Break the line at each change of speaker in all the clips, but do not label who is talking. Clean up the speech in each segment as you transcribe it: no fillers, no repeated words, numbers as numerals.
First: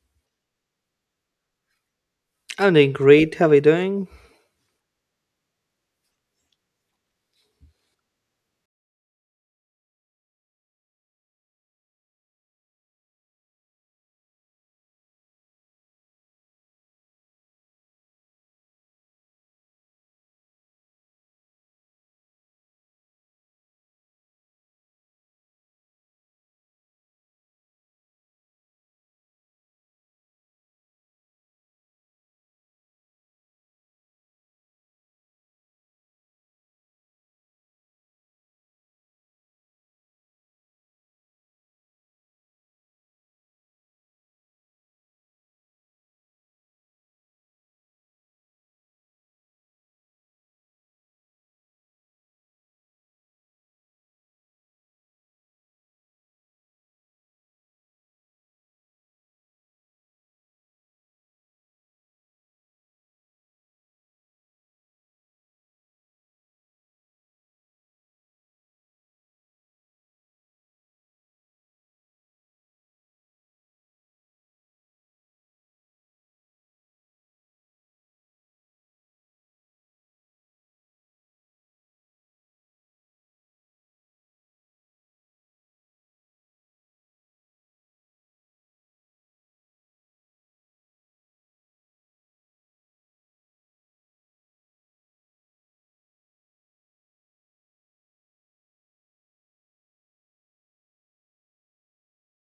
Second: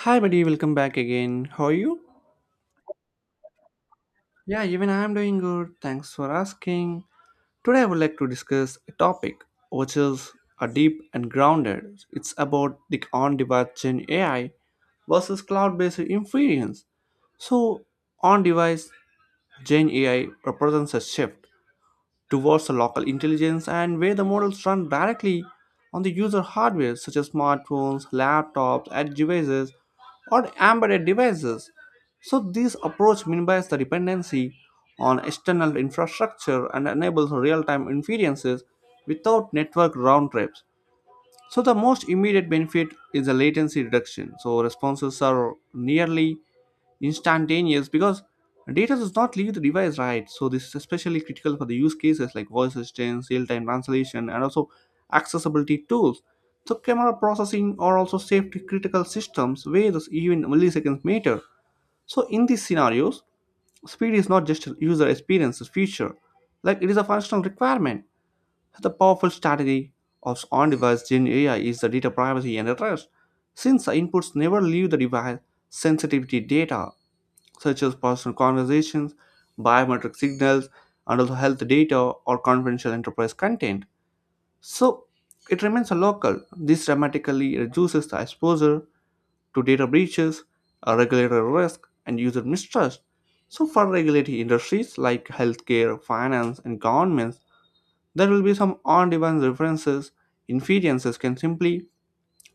Hi, buddy, welcome back again. How are you?
I'm doing great. How are you doing?
Yeah, even I am doing good. Thanks for asking. Today, I would like to discuss a topic which is a deep and grounded. It's about the on device Gen AI versus cloud based inference. So, on device Gen AI represents a shift towards the local intelligence and where the models run directly on the user hardware such as smartphones, laptops, edge devices, or embedded devices. So this approach minimizes the dependency on external infrastructure and enables real-time inferences without network round trips. So the most immediate benefit is the latency reduction. So responses are nearly instantaneous because data does not leave the device right. So this is especially critical for the use cases like voice assistance, real-time translation, and also accessibility tools. So camera processing or also safety critical systems where this even milliseconds matter. So in these scenarios, speed is not just a user experience feature, like it is a functional requirement. The powerful strategy of on-device Gen AI is the data privacy and trust. Since the inputs never leave the device, sensitivity data such as personal conversations, biometric signals, and also health data or confidential enterprise content. So it remains a local. This dramatically reduces the exposure to data breaches, a regulatory risk, and user mistrust. So for regulatory industries like healthcare, finance, and governments, there will be some on demand references. Inferences can simply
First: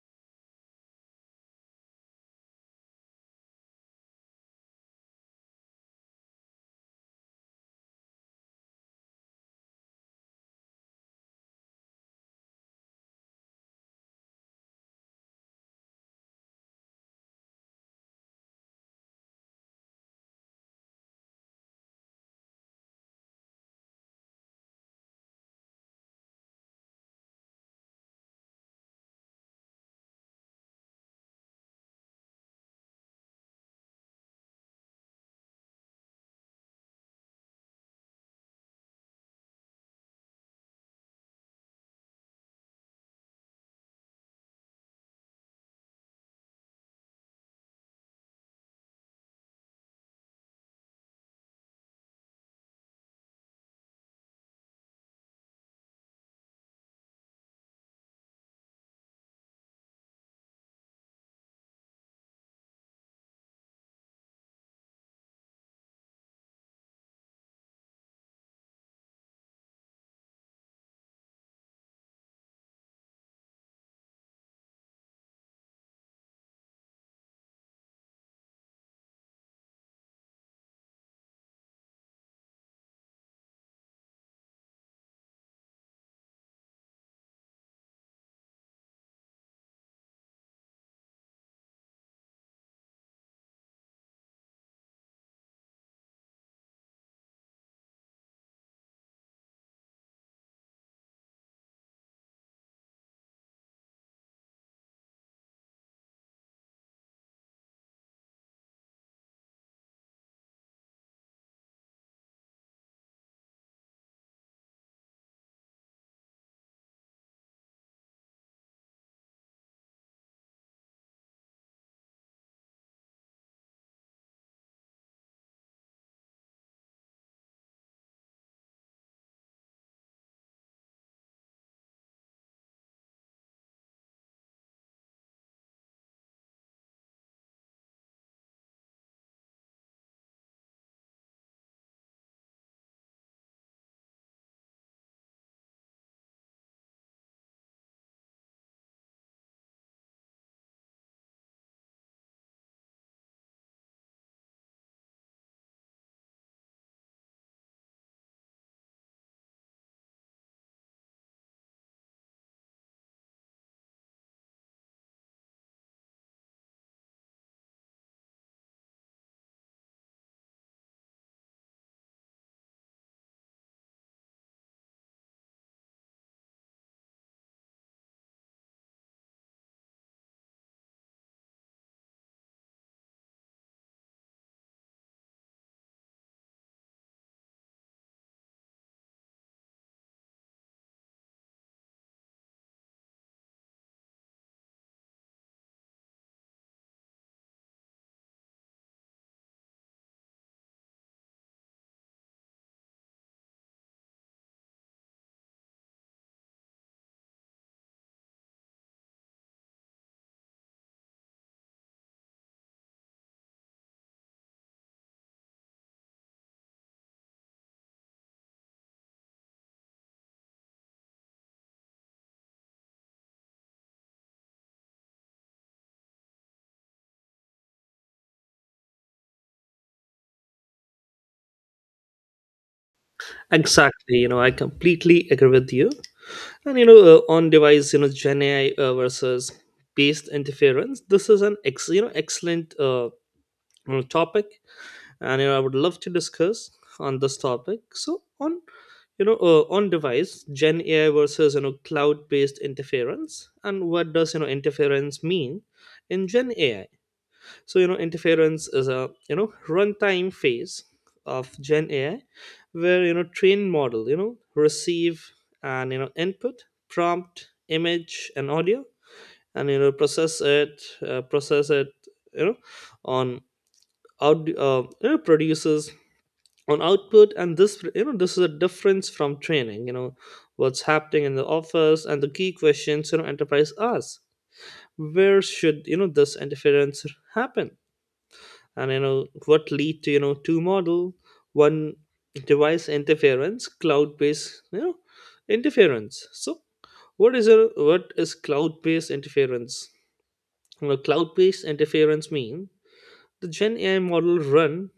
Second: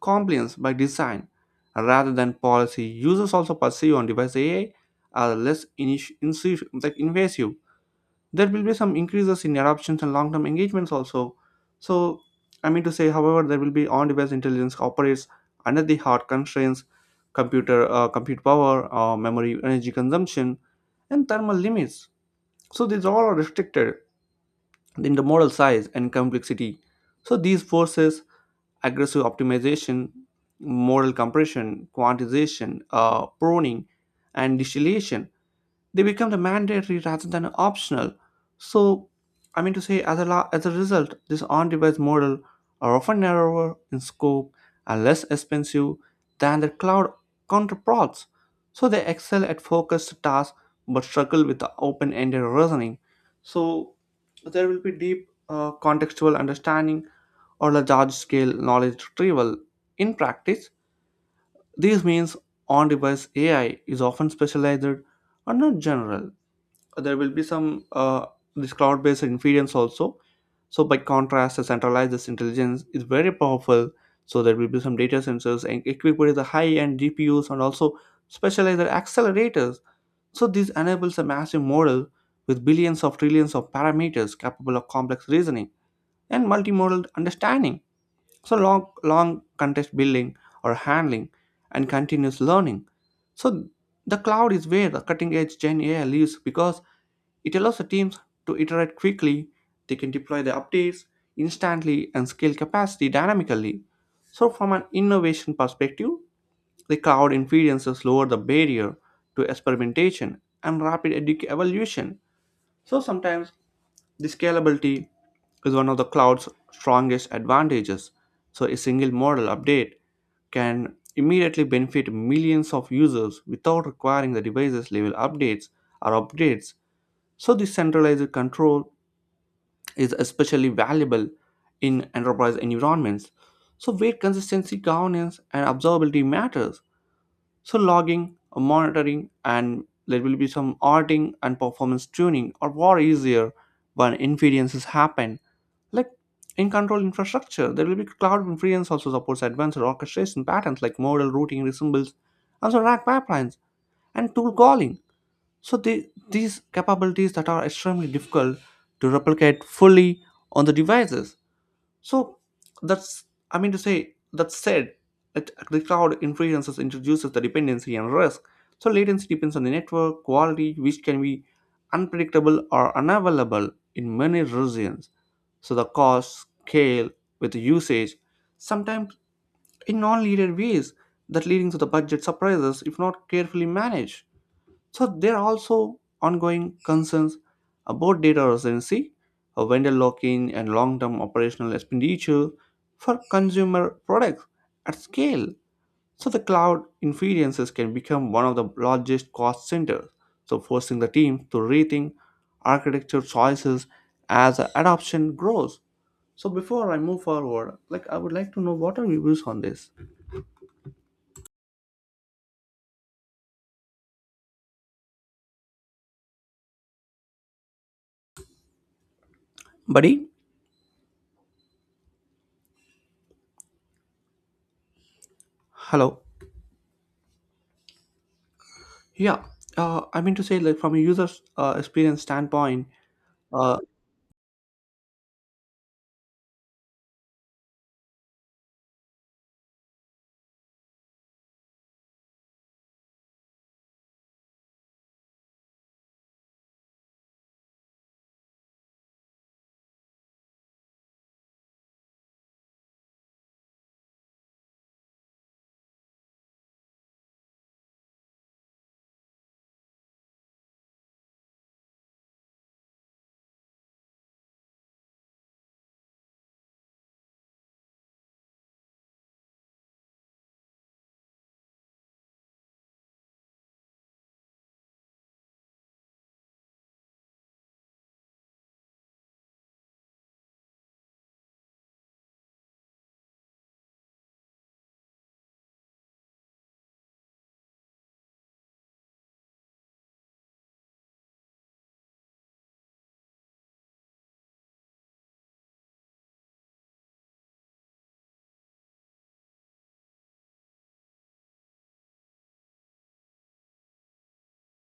compliance by design rather than policy. Users also perceive on device AI as less like invasive. There will be some increases in adoptions and long term engagements also. So, I mean to say, however, there will be on device intelligence operates under the hard constraints, compute power, memory, energy consumption, and thermal limits. So, these all are restricted in the model size and complexity. So these forces, aggressive optimization, model compression, quantization, pruning, and distillation, they become the mandatory rather than optional. So, I mean to say, as a result, this on-device model are often narrower in scope and less expensive than their cloud counterparts. So they excel at focused tasks but struggle with the open-ended reasoning. So there will be deep contextual understanding or the large scale knowledge retrieval. In practice, this means on device AI is often specialized or not general. There will be some this cloud-based inference also. So by contrast, the centralized this intelligence is very powerful. So there will be some data sensors and equipped with the high-end GPUs and also specialized accelerators. So this enables a massive model with billions of trillions of parameters capable of complex reasoning and multimodal understanding, so long long contest building or handling and continuous learning. So the cloud is where the cutting edge Gen AI lives, because it allows the teams to iterate quickly. They can deploy the updates instantly and scale capacity dynamically. So from an innovation perspective, the cloud inferences lower the barrier to experimentation and rapid evolution. So sometimes the scalability is one of the cloud's strongest advantages, so a single model update can immediately benefit millions of users without requiring the device's level updates or updates. So, this centralized control is especially valuable in enterprise environments. So, where consistency, governance, and observability matters. So logging, monitoring, and there will be some auditing and performance tuning are far easier when inferences happen. Like in control infrastructure, there will be cloud inference also supports advanced orchestration patterns like model routing resembles also rack pipelines and tool calling. So these capabilities that are extremely difficult to replicate fully on the devices. So that's I mean to say that said, the cloud inferences introduces the dependency and risk. So latency depends on the network quality, which can be unpredictable or unavailable in many regions. So the cost scale with the usage, sometimes in non-linear ways that leading to the budget surprises if not carefully managed. So there are also ongoing concerns about data residency, vendor lock-in, and long-term operational expenditure for consumer products at scale. So the cloud inferences can become one of the largest cost centers, so forcing the team to rethink architecture choices as adoption grows. So before I move forward, like I would like to know what are your views on this, buddy? Hello. Yeah, I mean to say, like from a user's experience standpoint, uh,
Exactly. I completely agree with you. On device, Gen AI versus based interference. This is an excellent, topic, and I would love to discuss on this topic. So on on device gen ai versus cloud based interference. And what does interference mean in gen ai? So interference is a runtime phase of Gen AI, where train model receive and input prompt, image, and audio, and process it you know on out produces on output, and this you know this is a difference from training. You know what's happening in the office and the key questions enterprise asks. Where should this interference happen? And what lead to two model, one device interference, cloud based interference. So what is cloud based interference? Well, cloud based interference mean the gen ai model run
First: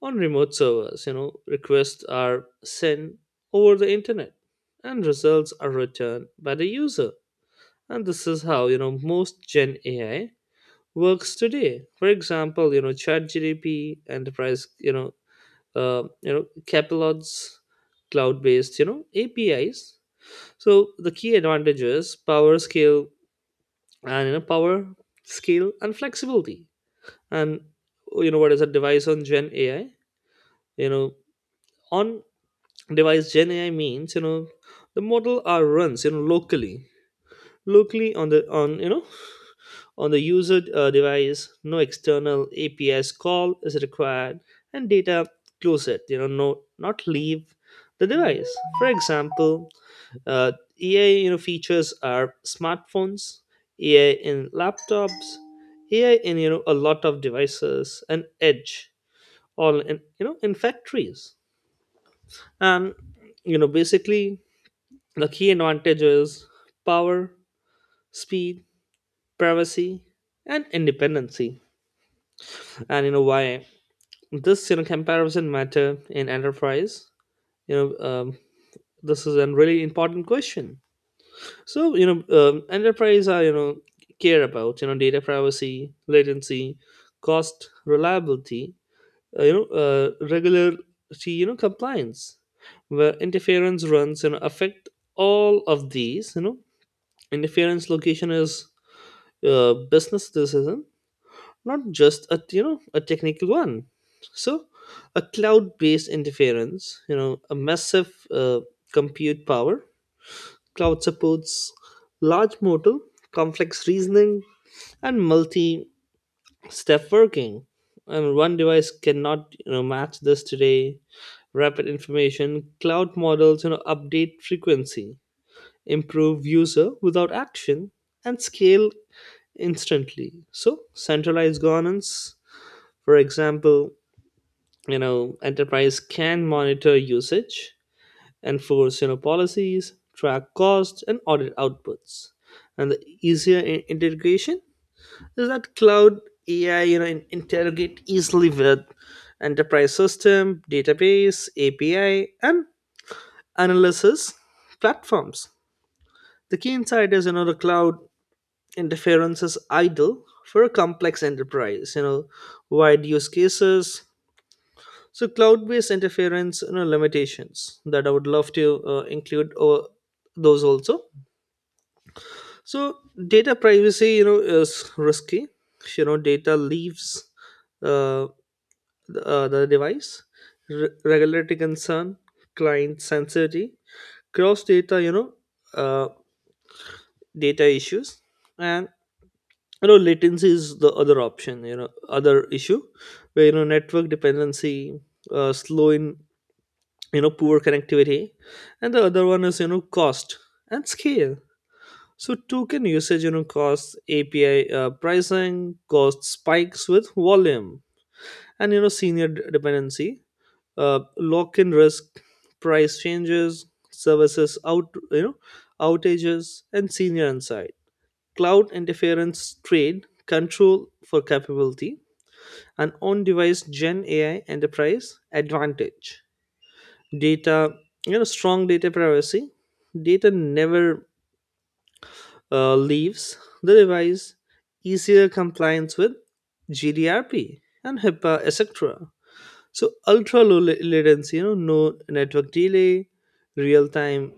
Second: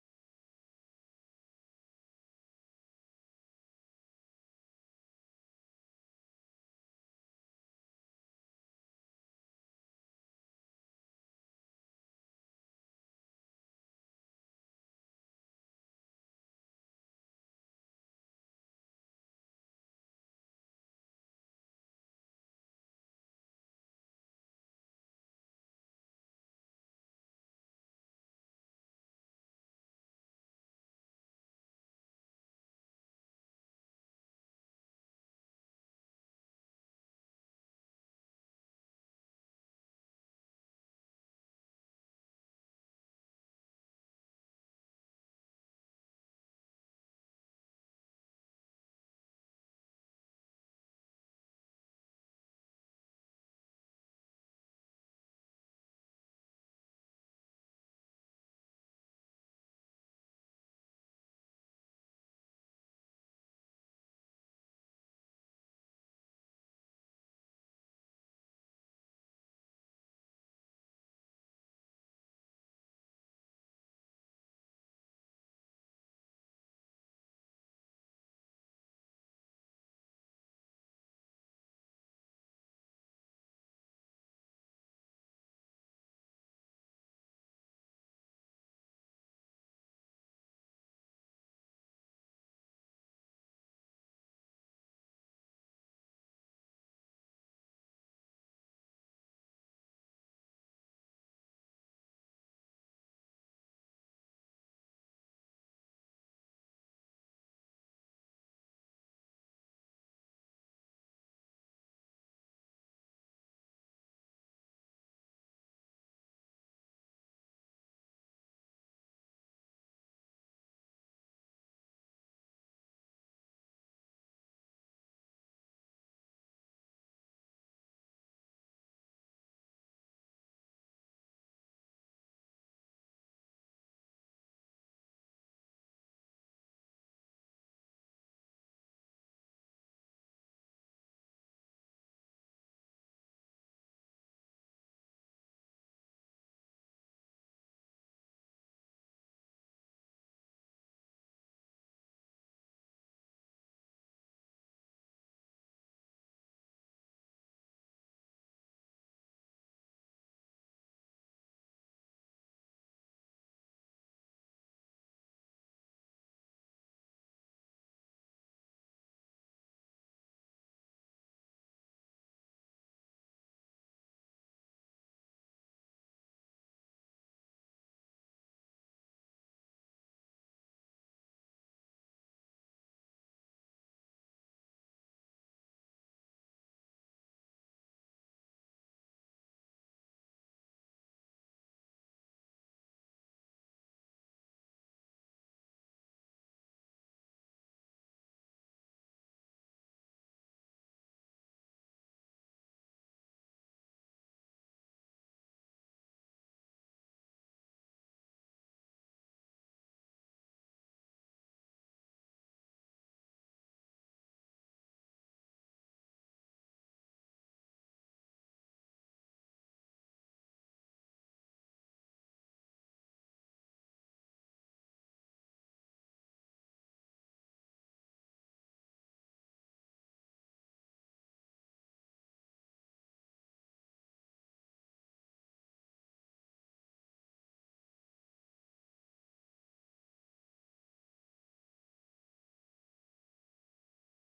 on remote servers. Requests are sent over the internet and results are returned by the user, and this is how most gen ai works today. For example, chat enterprise, Capilot's cloud-based APIs. So the key advantages: power, scale, and power, scale, and flexibility. And what is a device on Gen AI? You know on device Gen AI means the model are runs locally, locally on the on you know on the user, device. No external APIs call is required, and data close it. You know, no, not leave the device. For example, uh, AI features are smartphones, AI in laptops, AI in a lot of devices, and edge all in in factories. And basically the key advantage is power, speed, privacy, and independency. And why this comparison matter in enterprise? you know um, this is a really important question. So enterprise are care about data privacy, latency, cost, reliability, regularity, compliance. Where interference runs affect all of these. Interference location is business decision, not just a a technical one. So a cloud based interference, a massive compute power. Cloud supports large model, complex reasoning, and multi step working, and one device cannot match this today. Rapid information cloud models update frequency, improve user without action, and scale instantly. So centralized governance, for example, enterprise can monitor usage, enforce policies, track costs, and audit outputs. And the easier integration is that cloud ai interrogate easily with enterprise system, database, api, and analysis platforms. The key insight is the cloud interference is ideal for a complex enterprise wide use cases. So cloud-based interference, you know, limitations that I would love to include, those also. So data privacy, you know, is risky. You know, data leaves, uh, the device. Regulatory concern, client sensitivity, cross data, uh, data issues, and you know, latency is the other option. You know, other issue where network dependency, slow in poor connectivity. And the other one is cost and scale. So token usage, costs, api, pricing, cost spikes with volume, and senior dependency, lock in risk, price changes, services out, outages. And senior insight, cloud interference trade control for capability. And on device gen ai enterprise advantage: data, strong data privacy, data never leaves the device, easier compliance with gdrp and hipaa etc. So ultra low latency, no network delay, real time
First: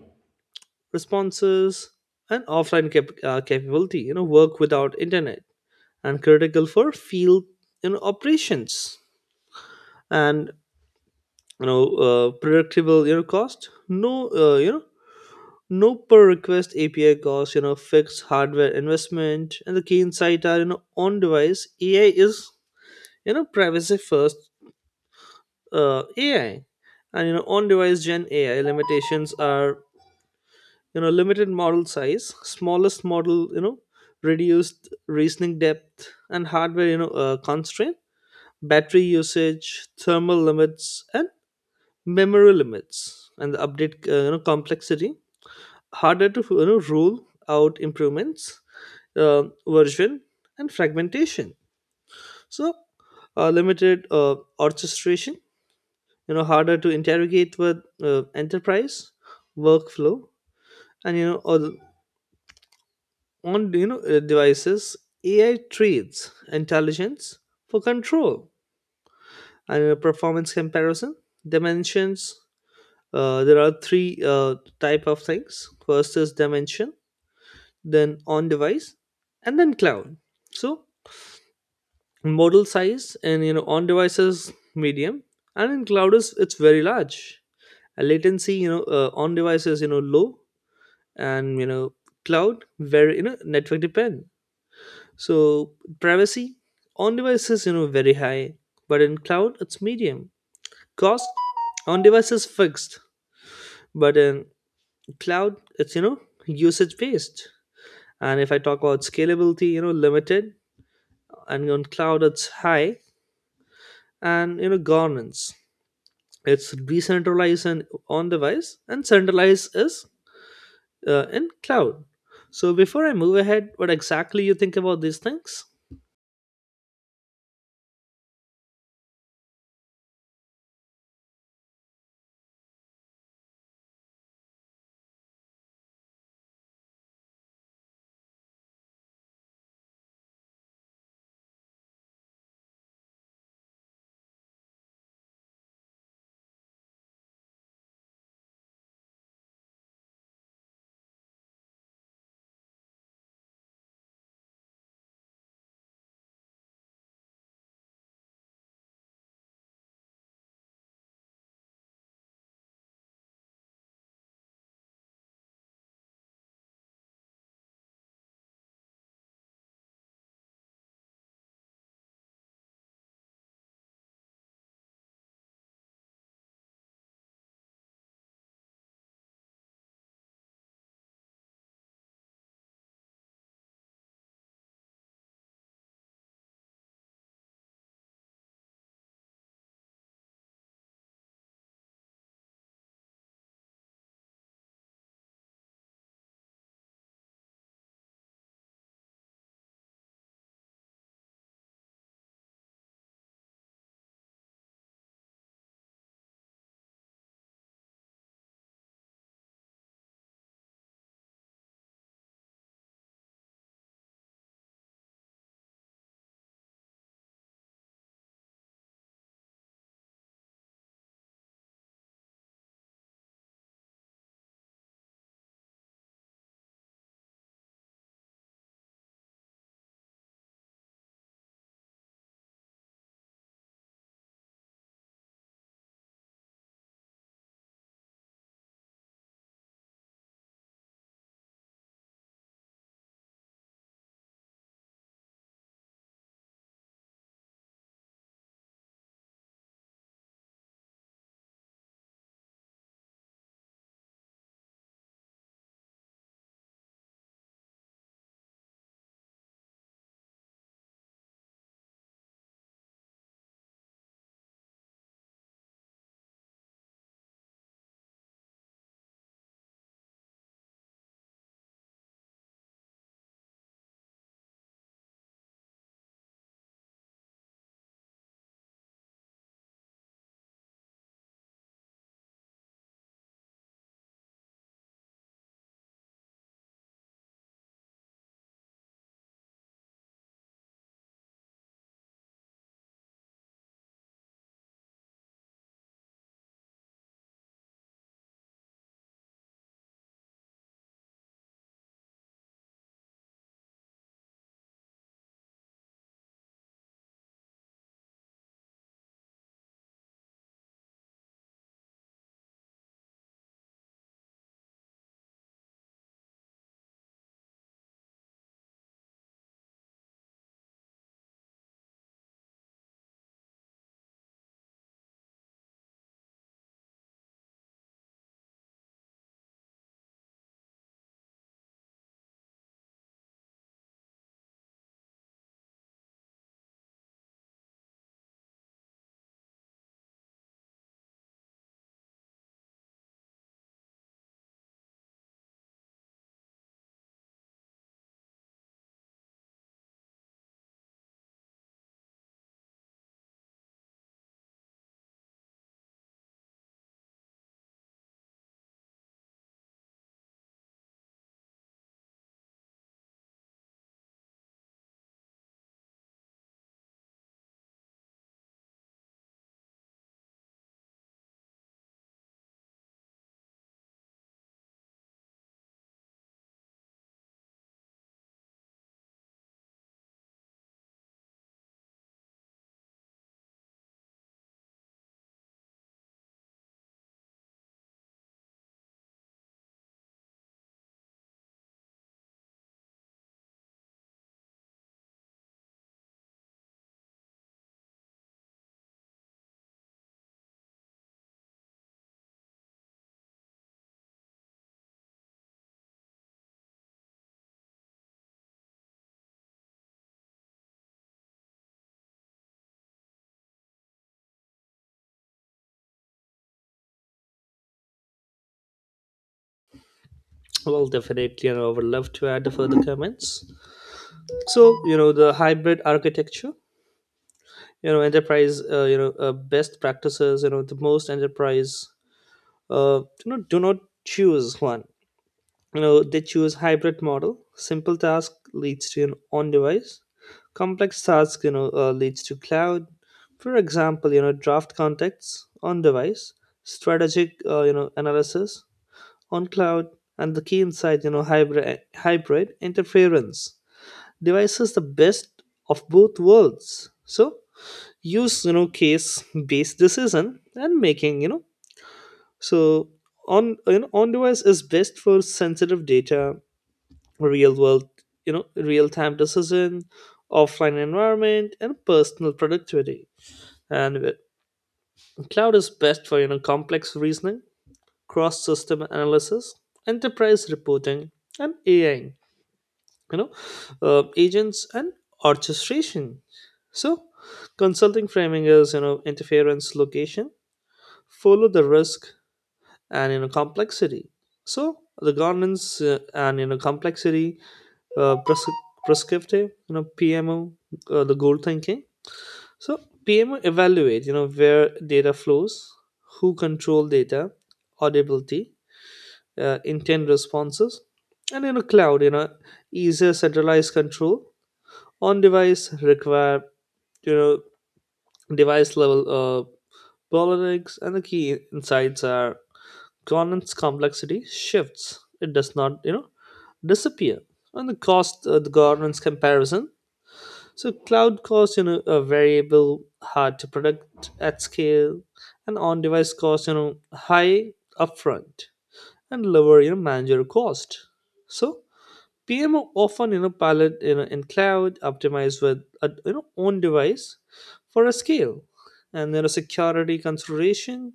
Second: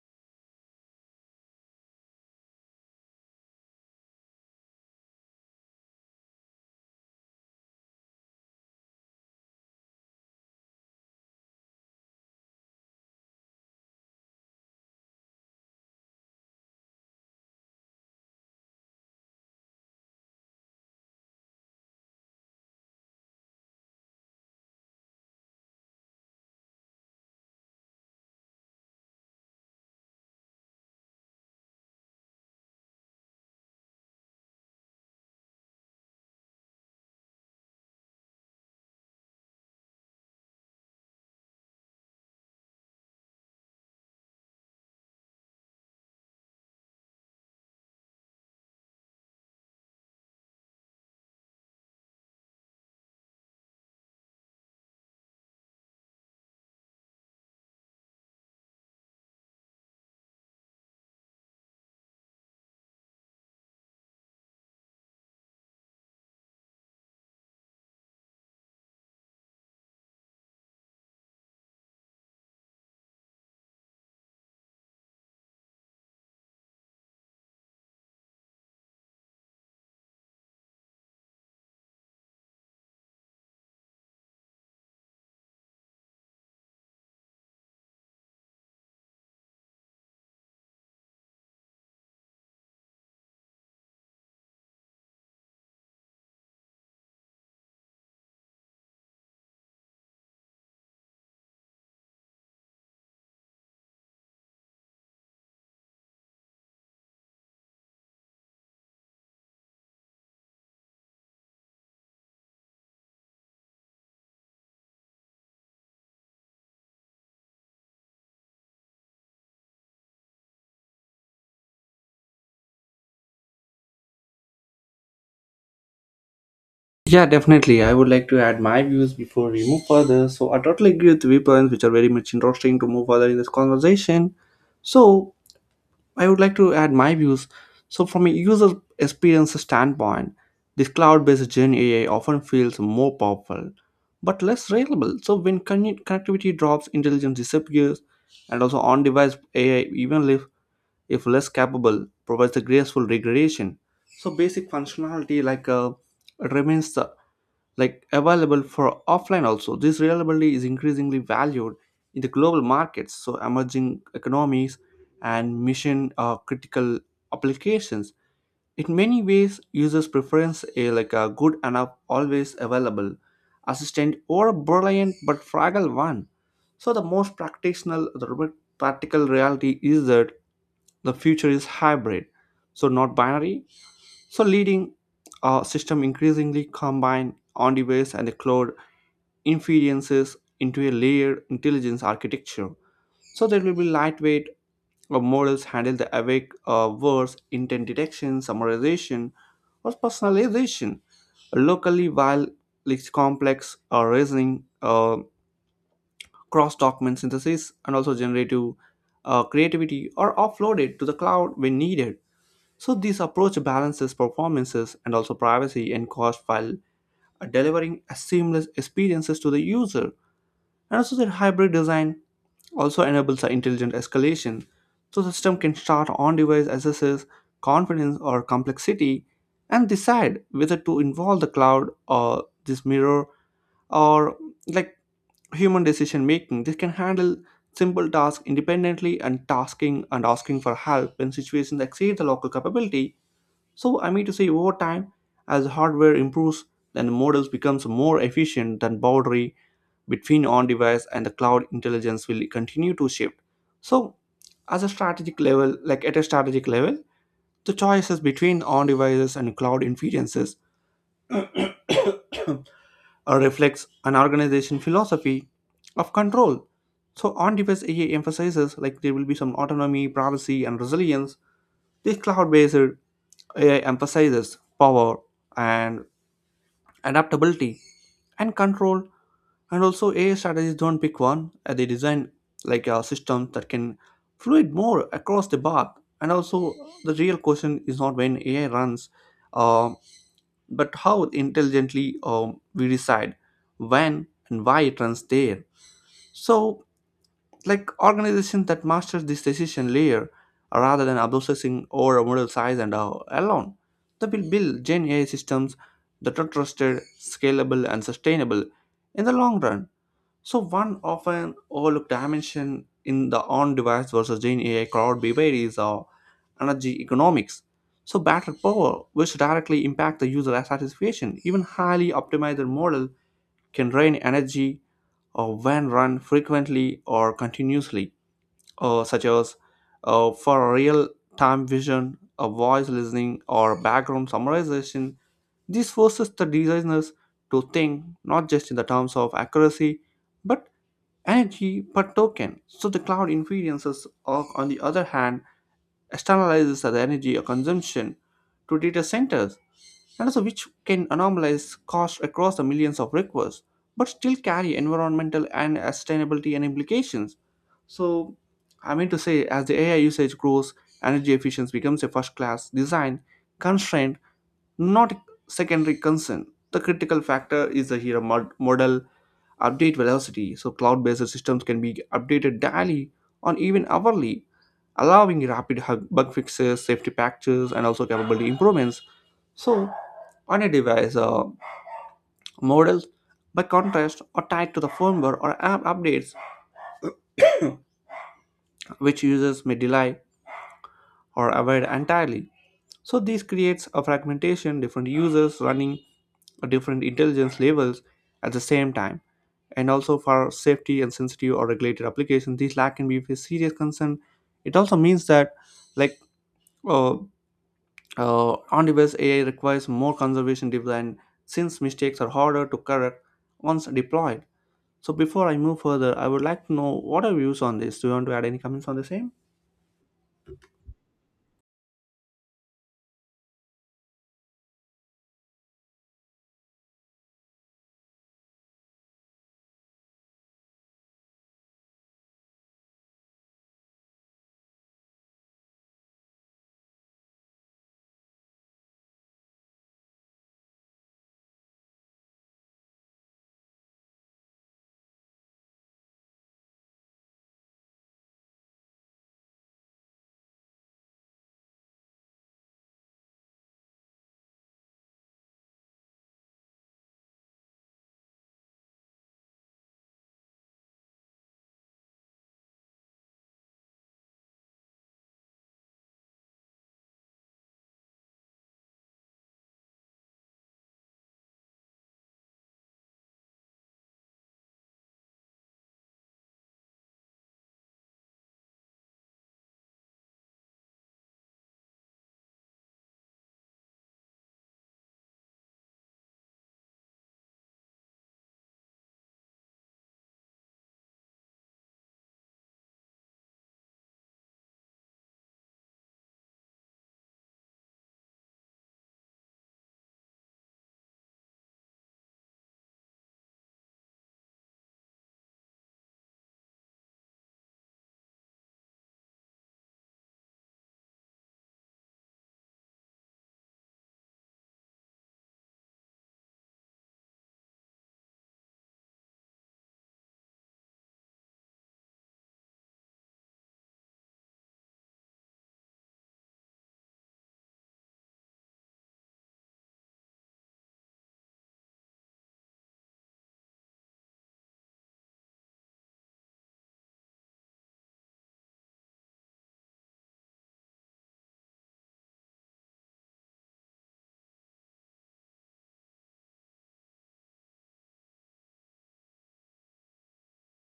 responses, and offline capability, work without internet and critical for field operations. And predictable cost, no no per request API costs. Fixed hardware investment. And the key insight are on device AI is privacy first AI. And on device Gen AI limitations are limited model size, smallest model reduced reasoning depth, and hardware constraint, battery usage, thermal limits, and memory limits. And the update complexity, harder to rule out improvements, version and fragmentation. So limited orchestration, harder to interrogate with enterprise workflow. And on, you know devices ai trades intelligence for control. And performance comparison dimensions, there are three type of things. First is dimension, then on device, and then cloud. So model size, and you know on devices medium, and in cloud is it's very large. Latency, on devices low and cloud very network depend. So privacy, on devices very high, but in cloud it's medium. Cost, on devices fixed, but in cloud it's usage based. And if I talk about scalability, limited, and on cloud it's high. And governance, it's decentralized and on device, and centralized is in cloud. So before I move ahead, what exactly you think about these things?
yeah, definitely. I would like to add my views before we move further. So I totally agree with the viewpoints, which are very much interesting to move further in this conversation. So I would like to add my views. So from a user experience standpoint, this cloud-based Gen AI often feels more powerful, but less reliable. So when connectivity drops, intelligence disappears, and also on-device AI, even if less capable, provides the graceful degradation. So basic functionality like remains the, like available for offline also. This reliability is increasingly valued in the global markets, so emerging economies and mission critical applications. In many ways, users preference a like a good enough, always available assistant or a brilliant but fragile one. So the most practical, the practical reality is that the future is hybrid, so not binary. So leading system increasingly combine on device and the cloud inferences into a layered intelligence architecture. So there will be lightweight models handle the awake words intent detection summarization or personalization locally, while it's complex reasoning, cross document synthesis and also generative creativity are offloaded to the cloud when needed. So, this approach balances performances and also privacy and cost while delivering a seamless experiences to the user. And also, that hybrid design also enables the intelligent escalation. So, the system can start on device assesses confidence or complexity and decide whether to involve the cloud or this mirror or like human decision making. This can handle simple tasks independently and tasking and asking for help when situations exceed the local capability. So I mean to say over time, as hardware improves, then the models becomes more efficient than boundary between on-device and the cloud intelligence will continue to shift. So as a strategic level, like at a strategic level, the choices between on-devices and cloud inferences reflects an organization philosophy of control. So on-device AI emphasizes like there will be some autonomy, privacy, and resilience. This cloud-based AI emphasizes power and adaptability and control. And also AI strategies don't pick one. They design like a system that can fluid more across the bar. And also the real question is not when AI runs, uh, but how intelligently we decide when and why it runs there. So like organizations that master this decision layer rather than obsessing over a model size and alone. They will build Gen AI systems that are trusted, scalable, and sustainable in the long run. So, one often overlooked dimension in the on device versus Gen AI cloud debate is energy economics. So, battery power, which directly impact the user satisfaction, even highly optimized model can drain energy or when run frequently or continuously, such as for real time vision, a voice listening, or background summarization. This forces the designers to think not just in the terms of accuracy but energy per token. So the cloud inferences, on the other hand, externalizes the energy consumption to data centers and also which can anomalize cost across the millions of requests but still carry environmental and sustainability and implications. So I mean to say as the AI usage grows, energy efficiency becomes a first class design constraint, not a secondary concern. The critical factor is the model update velocity. So cloud based systems can be updated daily or even hourly, allowing rapid bug fixes, safety patches, and also capability improvements. So on a device models, by contrast, are tied to the firmware or app updates, which users may delay or avoid entirely. So this creates a fragmentation, different users running different intelligence levels at the same time. And also for safety and sensitive or regulated applications, this lack can be a serious concern. It also means that like, uh, on-device AI requires more conservation design, since mistakes are harder to correct once deployed. So before I move further, I would like to know what are views on this. Do you want to add any comments on the same?
Well, definitely, and I would love to add further comments. So the hybrid architecture, enterprise best practices. The most enterprise do not choose one. They choose hybrid model. Simple task leads to an on device, complex task leads to cloud. For example, draft contacts on device, strategic analysis on cloud. And the key insight, hybrid interference device is the best of both worlds. So use case based decision and making, so on you know on device is best for sensitive data, real world, real time decision, offline environment, and personal productivity. and with- Cloud is best for complex reasoning, cross system analysis, enterprise reporting, and ai, know agents, and orchestration. So consulting framing is interference location follow the risk and complexity. So the governance and you know complexity, uh, pres- prescriptive, you know, PMO, the goal thinking. So PMO evaluate, you know, where data flows, who control data, audibility, intent responses. And in a cloud, you know, easier centralized control. On device require, you know, device level, politics. And the key insights are governance complexity shifts. It does not, you know, disappear. And the cost, the governance comparison. So cloud costs, you know, a variable, hard to predict at scale, and on-device costs, you know, high upfront and lower, you know, manager cost. So PMO often, you know, pilot, you know, in cloud, optimize with a, you know, own device for a scale. And then a security consideration,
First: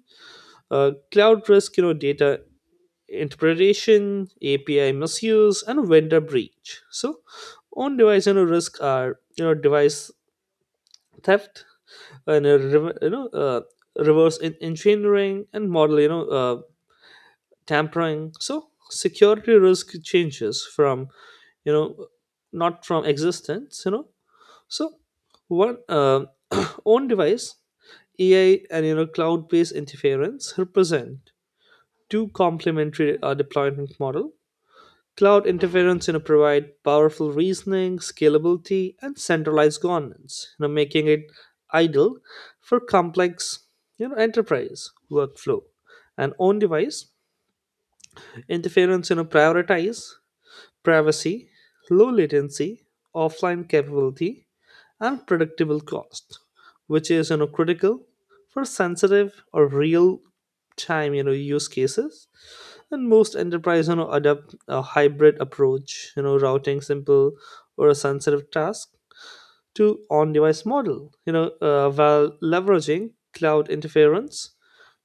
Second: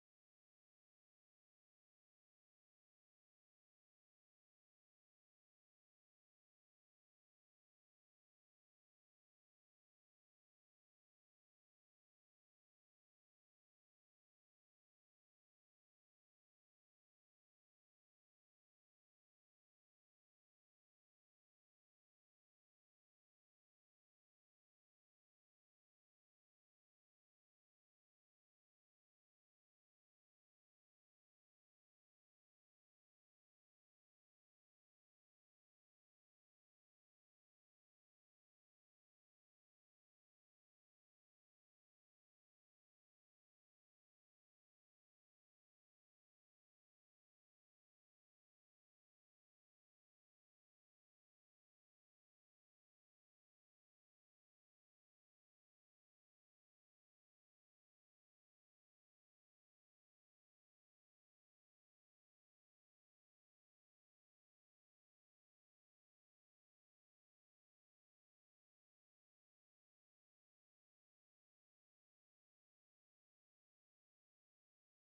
cloud risk, you know, data interpretation, API misuse, and vendor breach. So on-device, you know, risk are, you know, device theft, and reverse engineering, and model, tampering. So security risk changes from, you know not from existence, you know. So one, own device ai and cloud based interference represent two complementary deployment model. Cloud interference, you know, provide powerful reasoning, scalability, and centralized governance, you know, making it ideal for complex, you know, enterprise workflow. And on-device interference, you know, prioritize privacy, low latency, offline capability, and predictable cost, which is you know, critical for sensitive or real-time, you know, use cases. And most enterprise adopt a hybrid approach, routing simple or a sensitive task to on device model, while leveraging cloud interference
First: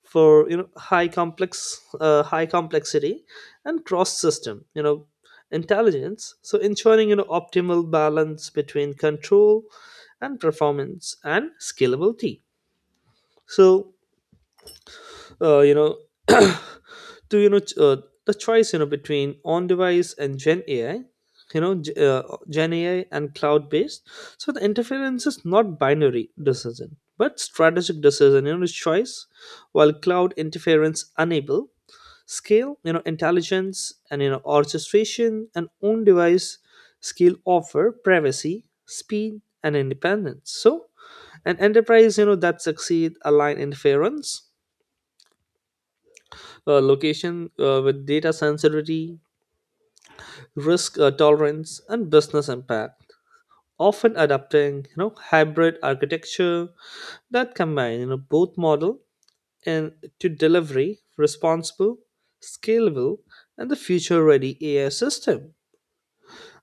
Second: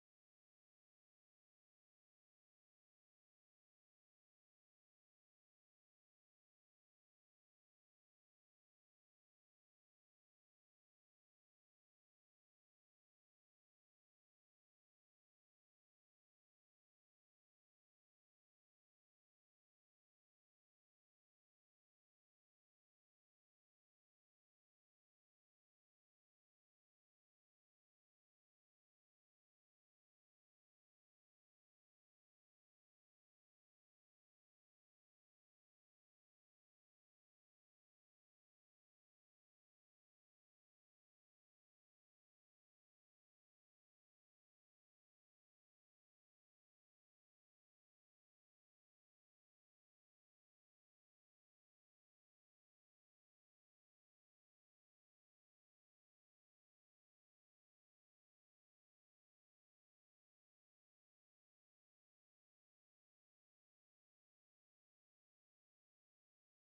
for high complexity and cross system, intelligence. So ensuring optimal balance between control and performance and scalability. So uh, you know to the choice between on device and gen ai, you know G- uh, gen ai and cloud based. So the interference is not binary decision but strategic decision, choice. While cloud interference unable scale, intelligence and orchestration, and on device scale offer privacy, speed, and independence. So an enterprise that succeed align interference location with data sensitivity, risk tolerance, and business impact, often adapting hybrid architecture that combine both model and to delivery responsible, scalable, and the future ready ai system.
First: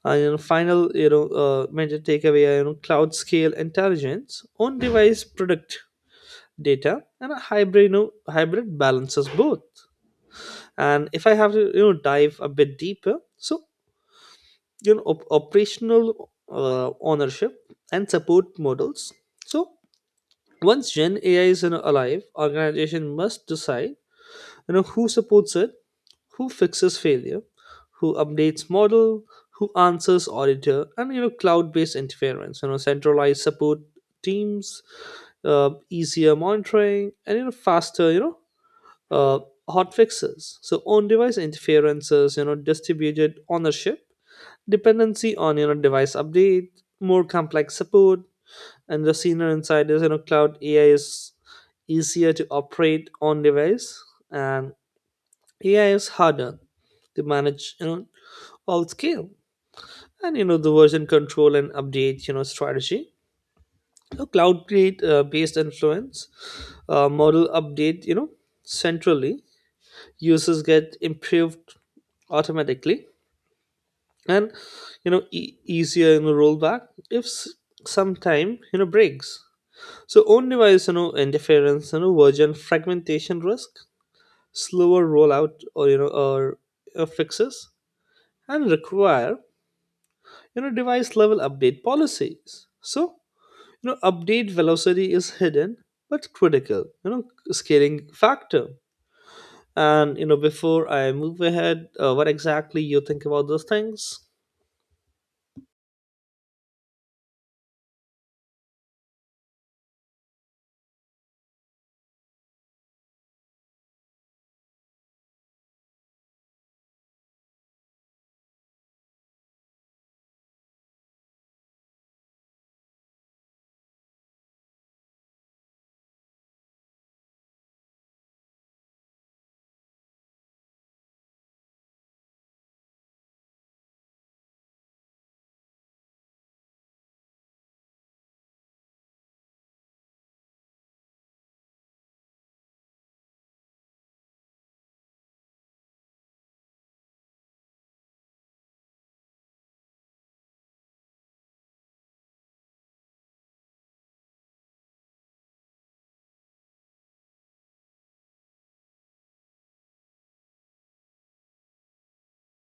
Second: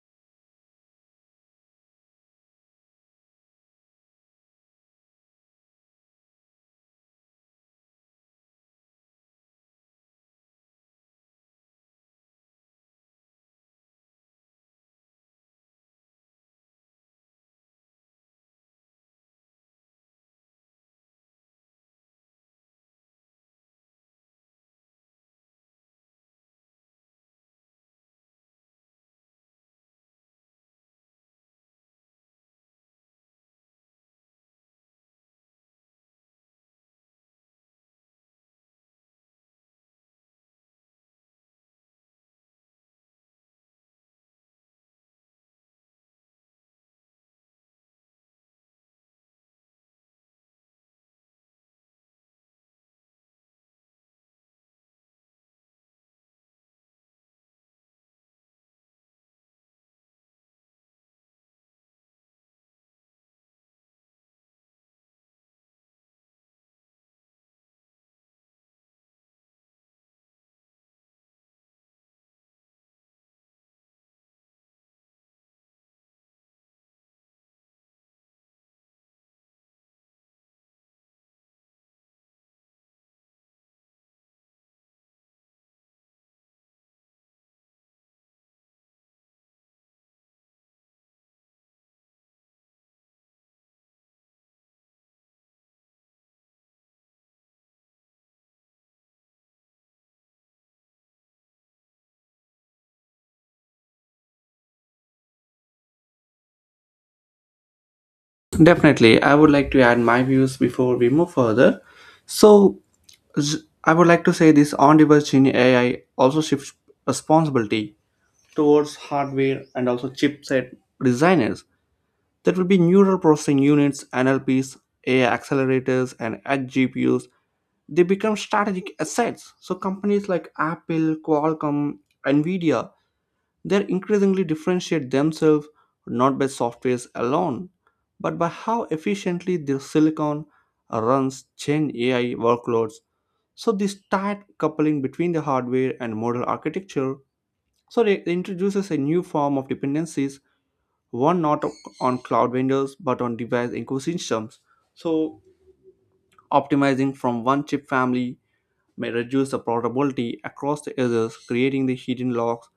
And you know, final, major takeaway are, you know cloud scale intelligence on device product data, and a hybrid, hybrid balances both. And if I have to dive a bit deeper, so operational ownership and support models. So once gen ai is you know, alive, organization must decide who supports it, who fixes failure, who updates model, who answers auditor. And cloud based interference, centralized support teams, easier monitoring, and faster, uh, hot fixes. So on device interferences, distributed ownership, dependency on device update, more complex support. And the senior inside is, cloud ai is easier to operate, on device and ai is harder to manage, all scale. And the version control and update, strategy. So cloud create based influence, model update, centrally, users get improved automatically, and easier in the rollback if sometime breaks. So on device, interference, version fragmentation risk, slower rollout or fixes, and require device level update policies. So update velocity is hidden but critical, scaling factor. And before I move ahead, what exactly you think about those things?
Definitely, I would like to add my views before we move further. So, I would like to say this on-device Gen AI also shifts responsibility towards hardware and also chipset designers. There will be neural processing units, NLPs, AI accelerators, and edge GPUs. They become strategic assets. So, companies like Apple, Qualcomm, Nvidia, they increasingly differentiate themselves not by softwares alone, but by how efficiently their silicon runs Gen AI workloads. So this tight coupling between the hardware and model architecture, so it introduces a new form of dependencies, one not on cloud vendors but on device ecosystems. So optimizing from one chip family may reduce the portability across the others, creating the hidden locks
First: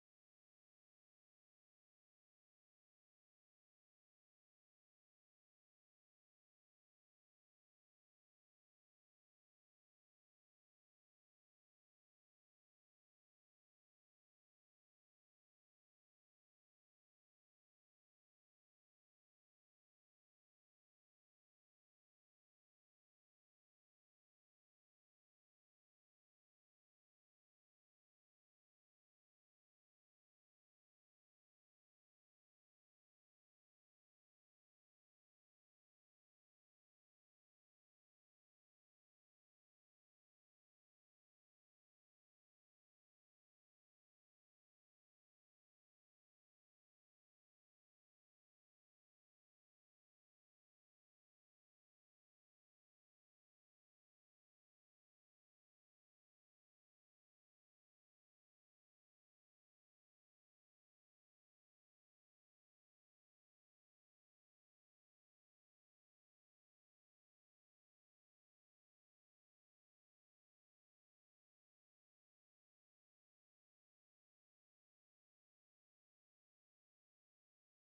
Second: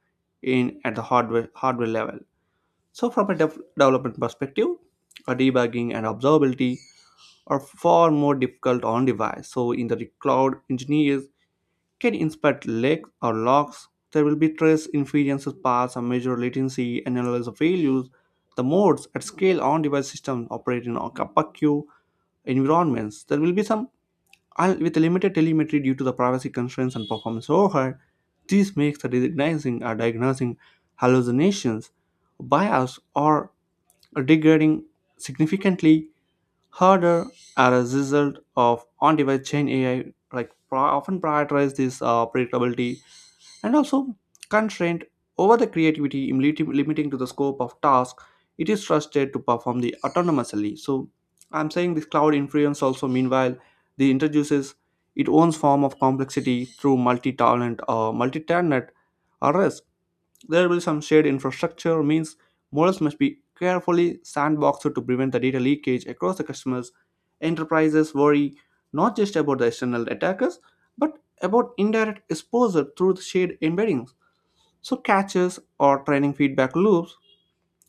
in at the hardware level. So, from a development perspective, debugging and observability are far more difficult on device. So, in the cloud, engineers can inspect leaks or logs. There will be trace inferences paths and measure latency, analyze the failures. The modes at scale on device systems operate in a queue environments. There will be some with limited telemetry due to the privacy constraints and performance overhead. This makes the recognizing or diagnosing hallucinations, bias, or degrading significantly harder as a result of on-device chain AI like often prioritize this predictability and also constraint over the creativity limiting to the scope of task it is trusted to perform the autonomously. So I'm saying this cloud influence also meanwhile the introduces its own form of complexity through multi-talent or multi-tenant arrays. There will be some shared infrastructure means models must be carefully sandboxed to prevent the data leakage across the customers. Enterprises worry not just about the external attackers, but about indirect exposure through the shared embeddings. So catches or training feedback loops,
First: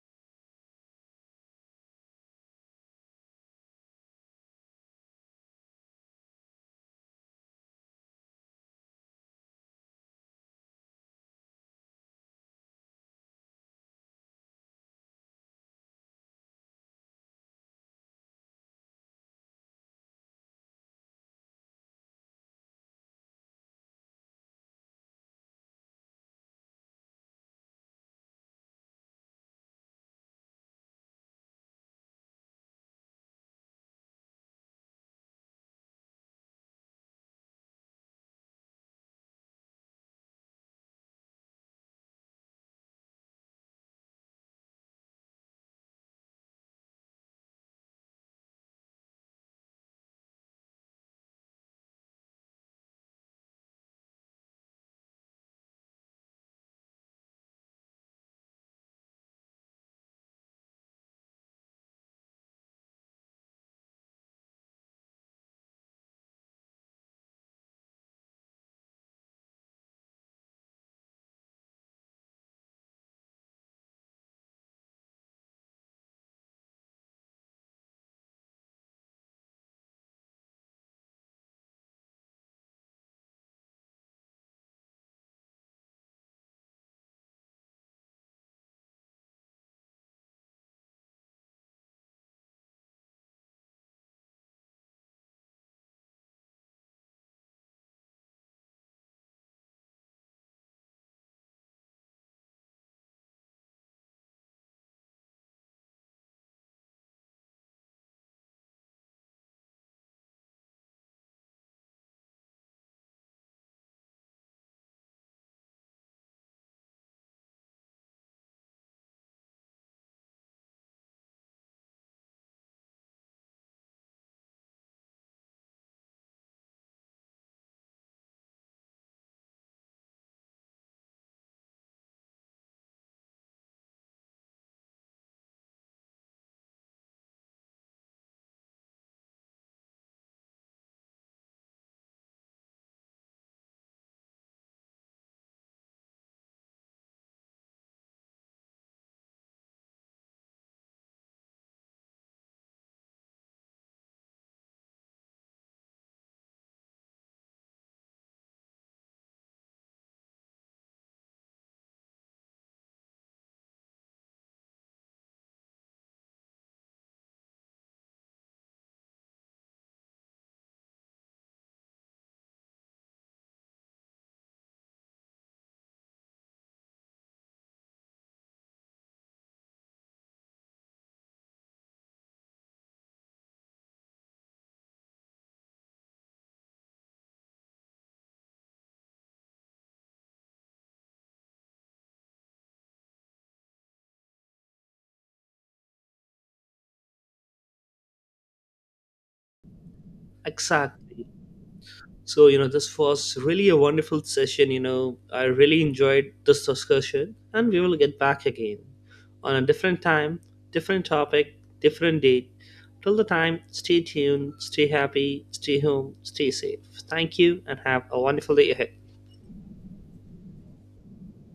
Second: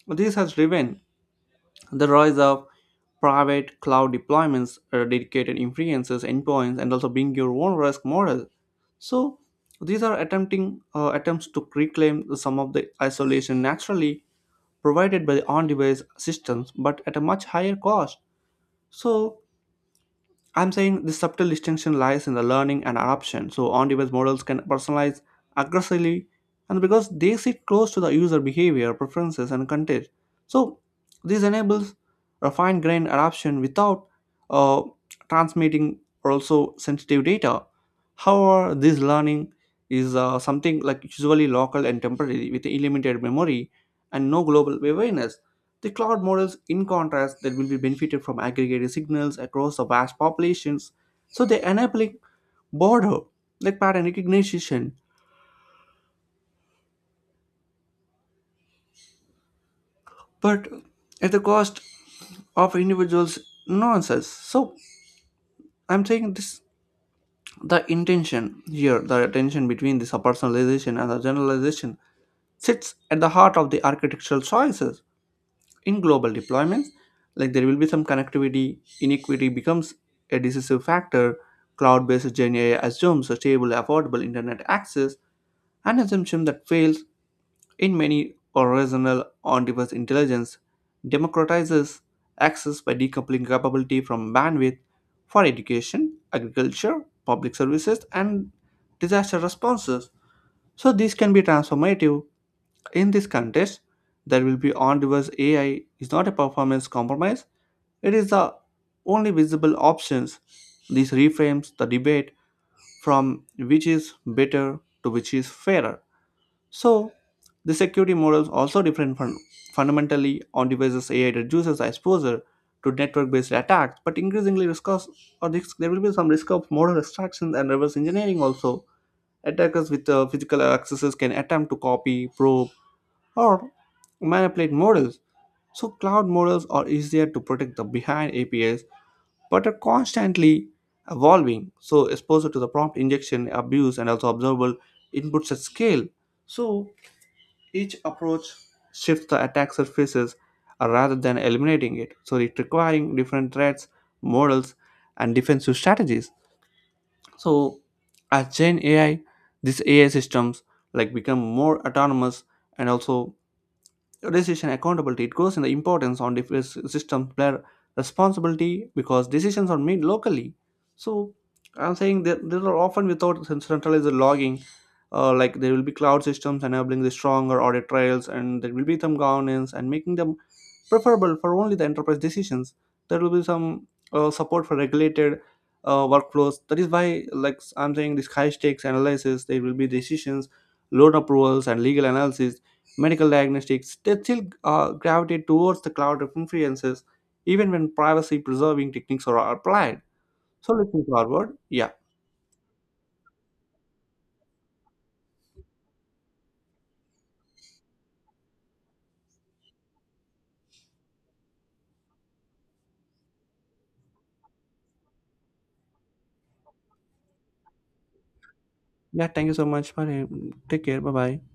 this has driven the rise of private cloud deployments, dedicated inferences, endpoints, and also being your own risk model. So these are attempting attempts to reclaim some of the isolation naturally provided by the on-device systems, but at a much higher cost. So I'm saying the subtle distinction lies in the learning and adoption. So on-device models can personalize aggressively, and because they sit close to the user behavior, preferences, and context. So this enables a fine-grained adoption without uh, transmitting also sensitive data. However, this learning is something like usually local and temporary, with limited memory and no global awareness. The cloud models, in contrast, that will be benefited from aggregated signals across the vast populations, so they enabling border like pattern recognition, but at the cost of individuals' nuances. So I'm saying this the intention here, the tension between this personalization and the generalization sits at the heart of the architectural choices. In global deployments, like there will be some connectivity inequity becomes a decisive factor. Cloud-based Gen AI assumes a stable affordable internet access, an assumption that fails in many horizontal, on-device intelligence democratizes access by decoupling capability from bandwidth. For education, agriculture, public services, and disaster responses, so these can be transformative. In this contest, there will be on device AI is not a performance compromise, it is the only visible options. This reframes the debate from which is better to which is fairer. So, the security models also different from fundamentally on devices AI reduces the exposure to network-based attacks, but increasingly risk of- or risk, there will be some risk of model extraction and reverse engineering also. Attackers with physical accesses can attempt to copy, probe, or manipulate models. So cloud models are easier to protect the behind APIs, but are constantly evolving. So exposure to the prompt injection, abuse, and also observable inputs at scale. So each approach shifts the attack surfaces rather than eliminating it. So it requiring different threats, models, and defensive strategies. So as Gen AI, these AI systems like become more autonomous and also decision accountability it goes in the importance on different systems where responsibility because decisions are made locally. So I'm saying that there are often without centralized logging, like there will be cloud systems enabling the stronger audit trails and there will be some governance and making them preferable for only the enterprise decisions. There will be some support for regulated workflows. That is why like I'm saying this high stakes analysis there will be decisions, loan approvals and legal analysis, medical diagnostics, they still gravitate towards the cloud of inferences, even when privacy preserving techniques are applied. So, looking
Exactly.
forward, yeah.
So, you know, this was really a wonderful session. You know, I really enjoyed this discussion, and we will get back again on a different time, different topic, different date. Till the time, stay tuned, stay happy, stay home, stay safe. Thank you, and have a wonderful day ahead.
Yeah, thank you so much. Bye. Take care. Bye bye.